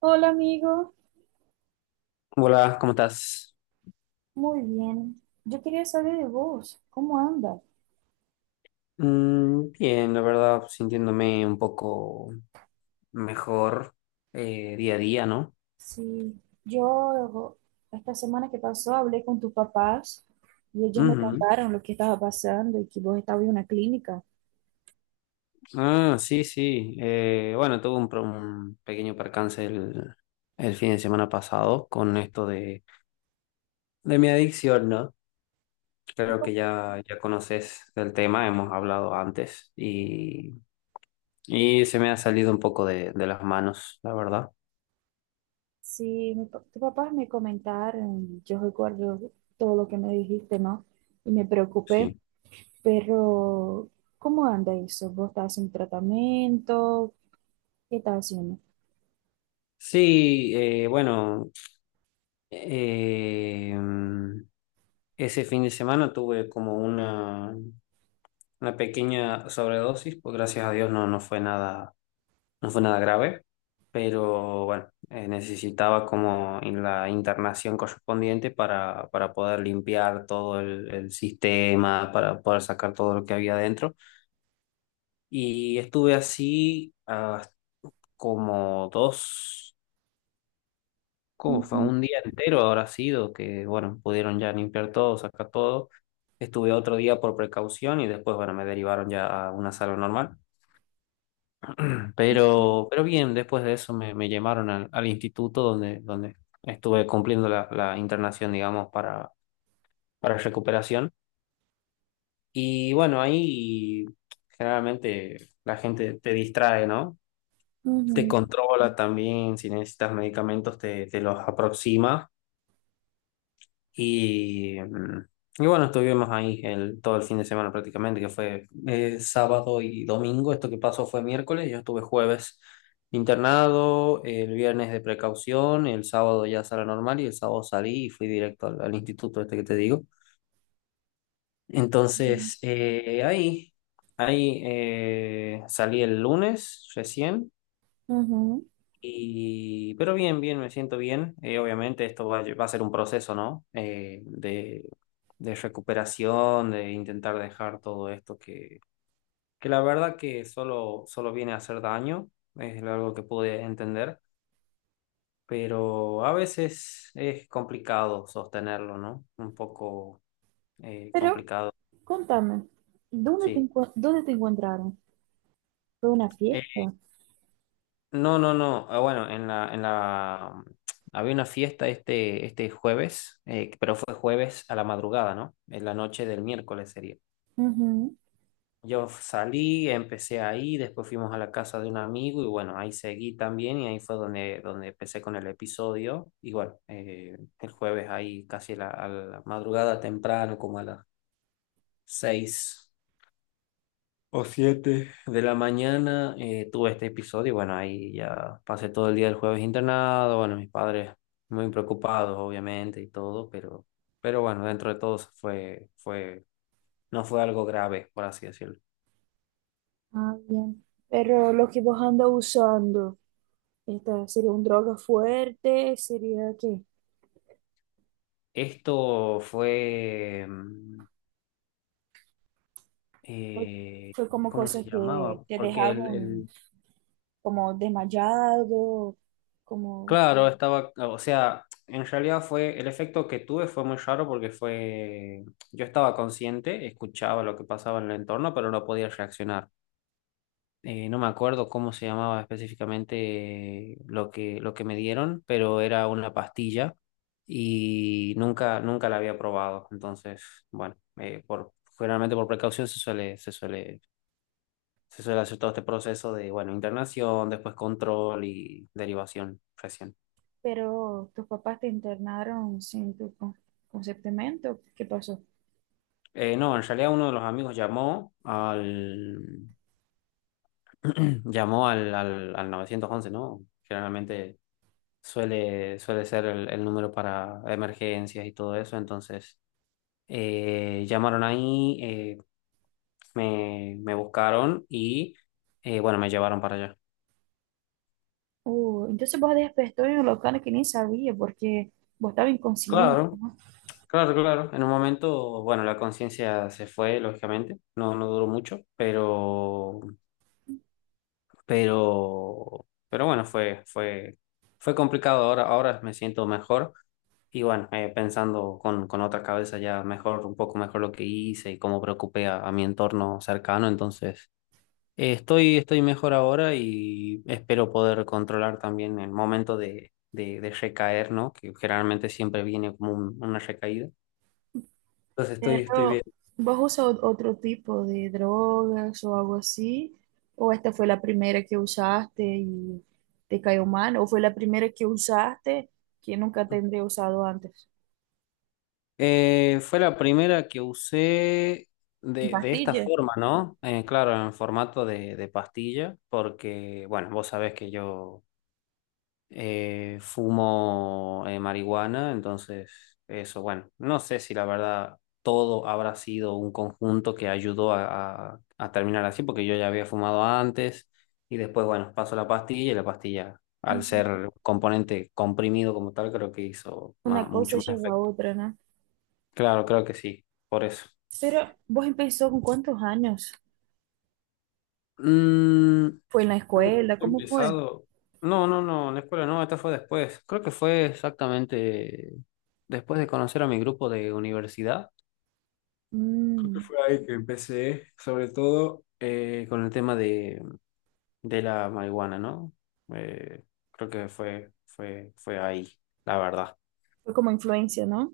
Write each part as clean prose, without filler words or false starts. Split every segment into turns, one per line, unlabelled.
Hola amigo,
Hola, ¿cómo estás?
muy bien. Yo quería saber de vos, ¿cómo andas?
Bien, la verdad, sintiéndome un poco mejor día a día, ¿no?
Sí, yo esta semana que pasó hablé con tus papás y ellos me
Ujú.
contaron lo que estaba pasando y que vos estabas en una clínica.
Ah, sí, sí. Bueno, tuve un pequeño percance el fin de semana pasado con esto de mi adicción, ¿no?
Tu
Creo
pa-
que ya conoces el tema, hemos hablado antes y se me ha salido un poco de las manos, la verdad.
Sí, mi pa- tus papás me comentaron, yo recuerdo todo lo que me dijiste, ¿no? Y me preocupé,
Sí.
pero ¿cómo anda eso? ¿Vos estás haciendo tratamiento? ¿Qué estás haciendo?
Sí, bueno. Eh, ese fin de semana tuve como una pequeña sobredosis, pues gracias a Dios no, no fue nada, no fue nada grave, pero bueno, necesitaba como en la internación correspondiente para poder limpiar todo el sistema, para poder sacar todo lo que había adentro. Y estuve así como dos. ¿Cómo fue?
Ujú,
Un día entero habrá sido que, bueno, pudieron ya limpiar todo, sacar todo. Estuve otro día por precaución y después, bueno, me derivaron ya a una sala normal. Pero bien, después de eso me llamaron al instituto donde estuve cumpliendo la internación, digamos, para recuperación. Y bueno, ahí generalmente la gente te distrae, ¿no? Te
ujú,
controla también, si necesitas medicamentos te los aproxima. Y, mm, y bueno, estuvimos ahí todo el fin de semana prácticamente, que fue sábado y domingo. Esto que pasó fue miércoles, yo estuve jueves internado, el viernes de precaución, el sábado ya sala normal y el sábado salí y fui directo al instituto este que te digo. Entonces, ahí salí el lunes recién
ujú.
pero bien, bien, me siento bien. Obviamente esto va a ser un proceso, ¿no? De recuperación, de intentar dejar todo esto que la verdad que solo viene a hacer daño, es algo que pude entender, pero a veces es complicado sostenerlo, ¿no? Un poco
Pero
complicado,
contame, ¿dónde te,
sí.
encu- dónde te encontraron? ¿Fue una fiesta?
No, no, no. Ah, bueno, en la había una fiesta este jueves, pero fue jueves a la madrugada, ¿no? En la noche del miércoles sería.
Ujú.
Yo salí, empecé ahí, después fuimos a la casa de un amigo y bueno, ahí seguí también y ahí fue donde empecé con el episodio. Y bueno, el jueves ahí casi a la madrugada temprano, como a las 6 o 7 de la mañana tuve este episodio y bueno, ahí ya pasé todo el día del jueves internado, bueno, mis padres muy preocupados obviamente y todo, pero, bueno, dentro de todo no fue algo grave, por así decirlo.
Ah, bien. Pero lo que vos andas usando, esta, ¿sería un droga fuerte? ¿Sería qué?
Esto fue,
¿Fue,
eh,
fue como
¿cómo
cosas
se
que
llamaba?
te
Porque
dejaban como desmayado? Como...
claro, estaba, o sea, en realidad fue, el efecto que tuve fue muy raro porque fue, yo estaba consciente, escuchaba lo que pasaba en el entorno, pero no podía reaccionar. No me acuerdo cómo se llamaba específicamente lo que me dieron, pero era una pastilla y nunca, nunca la había probado. Entonces, bueno, generalmente por precaución se suele hacer todo este proceso de, bueno, internación, después control y derivación recién.
Pero tus papás te internaron sin tu con- consentimiento. ¿Qué pasó?
No, en realidad uno de los amigos llamó al llamó al 911, ¿no? Generalmente suele ser el número para emergencias y todo eso. Entonces, llamaron ahí, me buscaron y bueno, me llevaron para allá.
Entonces vos despertó en un local que ni sabía porque vos estabas inconsciente,
Claro,
¿no?
claro, claro. En un momento, bueno, la conciencia se fue, lógicamente. No, no duró mucho, pero pero bueno, fue complicado. Ahora me siento mejor. Y bueno, pensando con otra cabeza ya mejor, un poco mejor lo que hice y cómo preocupé a mi entorno cercano. Entonces, estoy mejor ahora y espero poder controlar también el momento de recaer, ¿no? Que generalmente siempre viene como una recaída. Entonces, estoy bien.
Pero, ¿vos usas ot- otro tipo de drogas o algo así? ¿O esta fue la primera que usaste y te cayó mal? ¿O fue la primera que usaste que nunca tendré usado antes?
Fue la primera que usé
¿En
de esta
pastillas?
forma, ¿no? Claro, en formato de pastilla, porque, bueno, vos sabés que yo fumo marihuana, entonces eso, bueno, no sé si la verdad todo habrá sido un conjunto que ayudó a terminar así, porque yo ya había fumado antes y después, bueno, paso la pastilla y la pastilla, al
Mm.
ser componente comprimido como tal, creo que hizo
Una cosa
mucho más.
lleva a otra, ¿no?
Claro, creo que sí, por eso.
Pero, ¿vos empezó con cuántos años?
Mm,
¿Fue en la
bueno,
escuela?
he
¿Cómo fue?
empezado. No, no, no, en la escuela no, esta fue después. Creo que fue exactamente después de conocer a mi grupo de universidad.
Mm,
Fue ahí que empecé, sobre todo con el tema de la marihuana, ¿no? Eh, creo que fue ahí, la verdad.
fue como influencia, ¿no?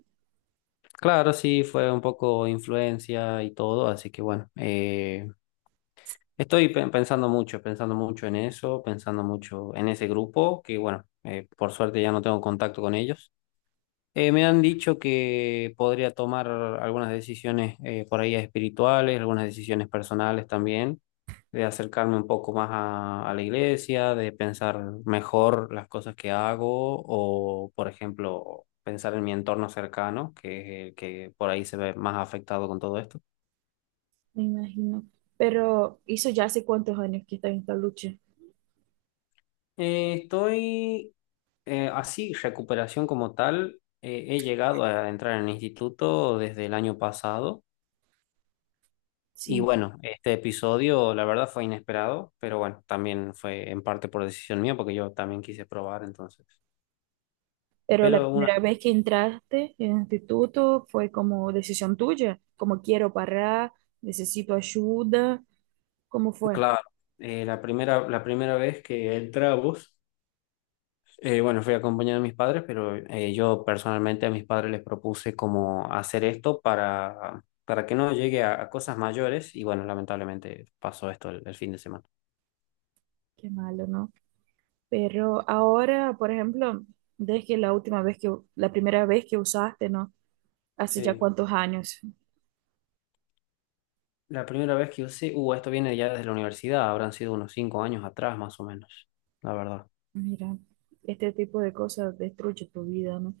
Claro, sí, fue un poco influencia y todo, así que bueno. Estoy pensando mucho en eso, pensando mucho en ese grupo, que bueno, por suerte ya no tengo contacto con ellos. Me han dicho que podría tomar algunas decisiones por ahí espirituales, algunas decisiones personales también, de acercarme un poco más a la iglesia, de pensar mejor las cosas que hago o, por ejemplo, pensar en mi entorno cercano, que es el que por ahí se ve más afectado con todo esto.
Me imagino. Pero, ¿hizo ya hace cuántos años que está en esta lucha?
Estoy así, recuperación como tal, he llegado a entrar en el instituto desde el año pasado y
Sí.
bueno, este episodio la verdad fue inesperado, pero bueno, también fue en parte por decisión mía porque yo también quise probar entonces.
Pero la
Pero una,
primera vez que entraste en el instituto fue como decisión tuya, como quiero parar, necesito ayuda, ¿cómo fue?
claro, la primera vez que entramos, bueno, fui acompañado de mis padres, pero yo personalmente a mis padres les propuse como hacer esto para que no llegue a cosas mayores y bueno, lamentablemente pasó esto el fin de semana.
Qué malo, ¿no? Pero ahora, por ejemplo, desde la última vez que, la primera vez que usaste, ¿no? Hace ya
Sí,
cuántos años.
la primera vez que usé, esto viene ya desde la universidad, habrán sido unos 5 años atrás más o menos, la verdad.
Mira, este tipo de cosas destruye tu vida, ¿no?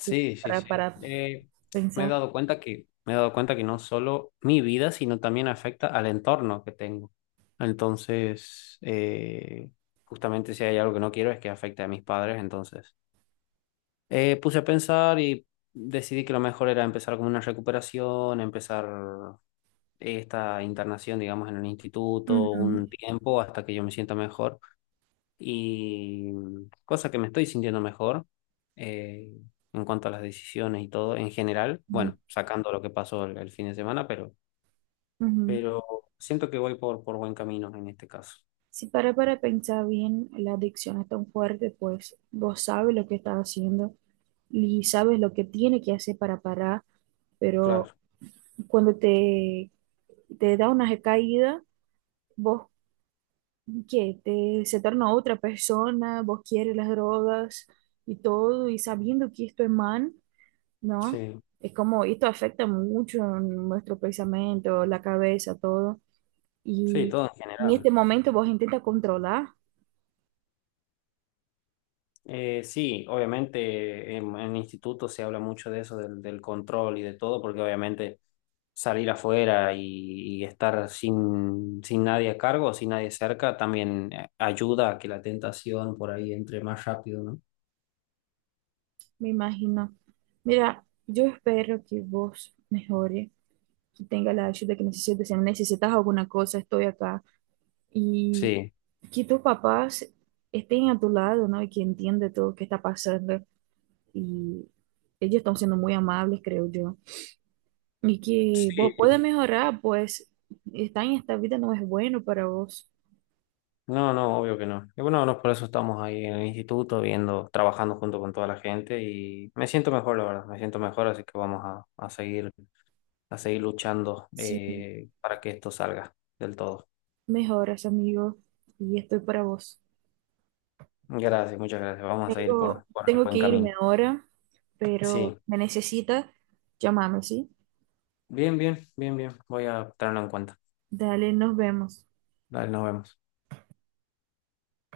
Sí,
sí, sí.
para pensar.
Me he dado cuenta que no solo mi vida, sino también afecta al entorno que tengo. Entonces, justamente si hay algo que no quiero es que afecte a mis padres, entonces. Puse a pensar y decidí que lo mejor era empezar como una recuperación, empezar esta internación, digamos, en un instituto,
Ujú,
un tiempo hasta que yo me sienta mejor. Y cosa que me estoy sintiendo mejor eh, en cuanto a las decisiones y todo en general,
ujú,
bueno, sacando lo que pasó el fin de semana,
ujú.
pero siento que voy por buen camino en este caso.
Si para para pensar bien, la adicción es tan fuerte, pues vos sabes lo que estás haciendo y sabes lo que tiene que hacer para parar, pero
Claro,
cuando te da una recaída, vos, ¿qué? Te, se torna otra persona, vos quieres las drogas y todo, y sabiendo que esto es mal, ¿no?
sí,
Es como, esto afecta mucho nuestro pensamiento, la cabeza, todo,
sí,
y
todo en
en
general.
este momento vos intentas controlar
Sí, obviamente en instituto se habla mucho de eso, del control y de todo, porque obviamente salir afuera y estar sin nadie a cargo, sin nadie cerca, también ayuda a que la tentación por ahí entre más rápido, ¿no?
me imagino. Mira, yo espero que vos mejore, que tenga la ayuda que necesites. Si necesitas alguna cosa, estoy acá. Y
Sí,
que tus papás estén a tu lado, ¿no? Y que entiendan todo lo que está pasando. Y ellos están siendo muy amables, creo yo. Y que vos puedas
sí.
mejorar, pues estar en esta vida no es bueno para vos.
No, no, obvio que no. Y bueno, no, por eso estamos ahí en el instituto, viendo, trabajando junto con toda la gente y me siento mejor, la verdad, me siento mejor, así que vamos a seguir luchando
Sí,
para que esto salga del todo.
mejoras, amigo. Y estoy para vos.
Gracias, muchas gracias. Vamos a seguir
Tengo,
por el
tengo
buen
que
camino.
irme ahora, pero
Sí,
me necesita, llámame, ¿sí?
bien, bien, bien, bien. Voy a tenerlo en cuenta.
Dale, nos vemos.
Dale, nos vemos.